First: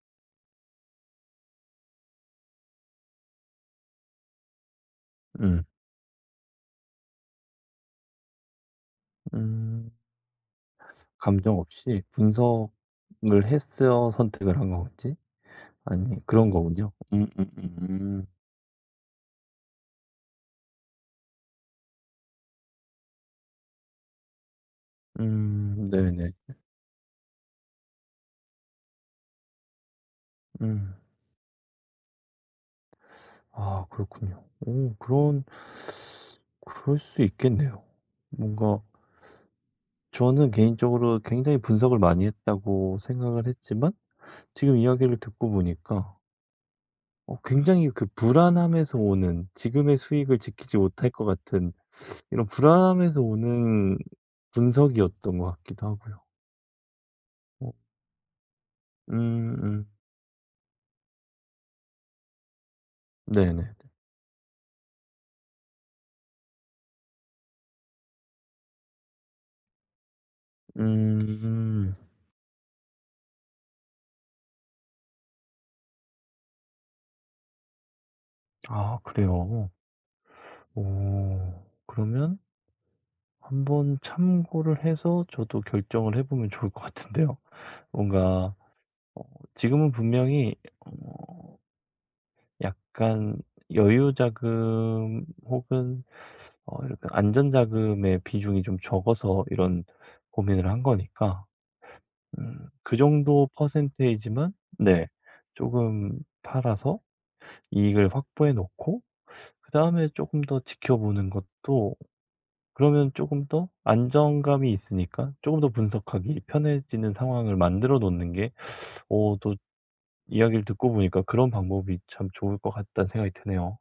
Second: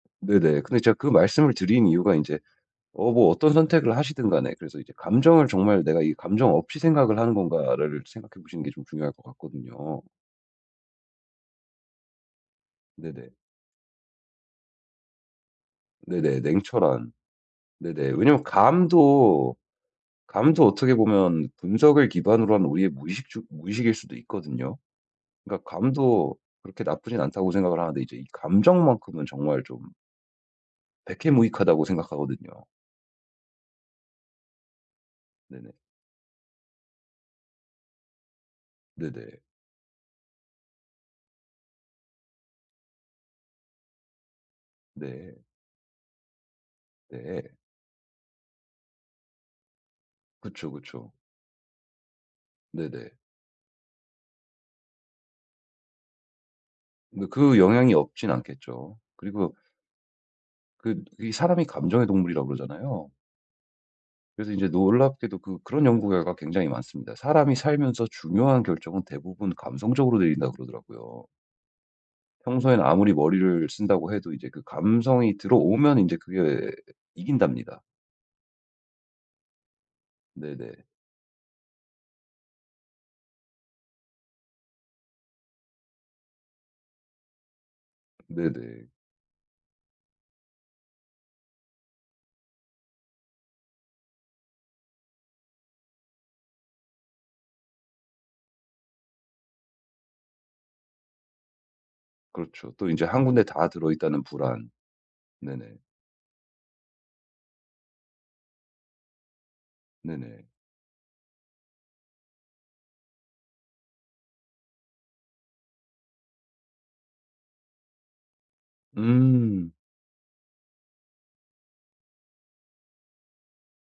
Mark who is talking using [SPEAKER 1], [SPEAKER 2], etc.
[SPEAKER 1] 네네. 근데 제가 그 말씀을 드린 이유가 인제 어 뭐 어떤 선택을 하시든간에 그래서 이제 감정을
[SPEAKER 2] 음.
[SPEAKER 1] 정말 내가 이 '감정 없이 생각을 하는 건가.'를 생각해 보시는 게 좀 중요할 것
[SPEAKER 2] 음.
[SPEAKER 1] 같거든요.
[SPEAKER 2] 감정 없이
[SPEAKER 1] 네네.
[SPEAKER 2] 분석을 했어 선택을 한 거지 아니
[SPEAKER 1] 네네.
[SPEAKER 2] 그런 거군요.
[SPEAKER 1] 냉철한.
[SPEAKER 2] 음음
[SPEAKER 1] 네네.
[SPEAKER 2] 음.
[SPEAKER 1] 왜냐하면 감도 감도 어떻게 보면 분석을 기반으로 한 우리의 무의식 주 무의식일 수도 있거든요. 그러니까
[SPEAKER 2] 음. 네네.
[SPEAKER 1] 감도 그렇게 나쁘진 않다고 생각을 하는데 이제 감정만큼은 정말 좀
[SPEAKER 2] 음.
[SPEAKER 1] 백해무익하다고 생각하거든요.
[SPEAKER 2] 아 그렇군요. 어 그런
[SPEAKER 1] 네네.
[SPEAKER 2] 그럴 수 있겠네요. 뭔가
[SPEAKER 1] 네네.
[SPEAKER 2] 저는 개인적으로 굉장히 분석을 많이 했다고 생각을 했지만 지금 이야기를
[SPEAKER 1] 네.
[SPEAKER 2] 듣고 보니까 어
[SPEAKER 1] 네.
[SPEAKER 2] 굉장히 그 불안함에서 오는 지금의 수익을
[SPEAKER 1] 그쵸,
[SPEAKER 2] 지키지 못할
[SPEAKER 1] 그쵸.
[SPEAKER 2] 것 같은 이런
[SPEAKER 1] 네네.
[SPEAKER 2] 불안함에서 오는 분석이었던 것 같기도 하고요.
[SPEAKER 1] 그러니까 그
[SPEAKER 2] 어.
[SPEAKER 1] 영향이 없진 않겠죠. 그리고
[SPEAKER 2] 음. 음.
[SPEAKER 1] 그 이 사람이 감정의 동물이라고 그러잖아요.
[SPEAKER 2] 네네네.
[SPEAKER 1] 그래서 이제 놀랍게도 그 그런 연구 결과가 굉장히 많습니다. "사람이 살면서 중요한 결정은 대부분 감성적으로 내린다." 그러더라고요.
[SPEAKER 2] 음.
[SPEAKER 1] 평소에는 아무리 머리를 쓴다고 해도 이제 그 감성이 들어오면 이제 그게 이긴답니다.
[SPEAKER 2] 아 그래요.
[SPEAKER 1] 네네.
[SPEAKER 2] 어. 그러면 한번 참고를 해서 저도 결정을 해 보면 좋을 것 같은데요. 뭔가
[SPEAKER 1] 네네.
[SPEAKER 2] 어 지금은 분명히 어 약간 여유 자금 혹은 어 약간 안전 자금의 비중이 좀 적어서 이런 고민을 한 거니까. 음.
[SPEAKER 1] 그렇죠. 또
[SPEAKER 2] 그
[SPEAKER 1] 이제 1 군데
[SPEAKER 2] 정도
[SPEAKER 1] 다 들어있다는
[SPEAKER 2] 퍼센티지만
[SPEAKER 1] 불안.
[SPEAKER 2] 네.
[SPEAKER 1] 네네.
[SPEAKER 2] 쪼금 팔아서 이익을 확보해 놓고 그다음에 쪼금
[SPEAKER 1] 네네.
[SPEAKER 2] 더 지켜보는 것도 그러면 쪼금 더 안정감이 있으니까 쪼금 더 분석하기 편해지는 상황을 만들어 놓는 게 어 또
[SPEAKER 1] 음.
[SPEAKER 2] 이야기를 듣고 보니까 그런 방법이 참 좋을 것 같다는 생각이 드네요.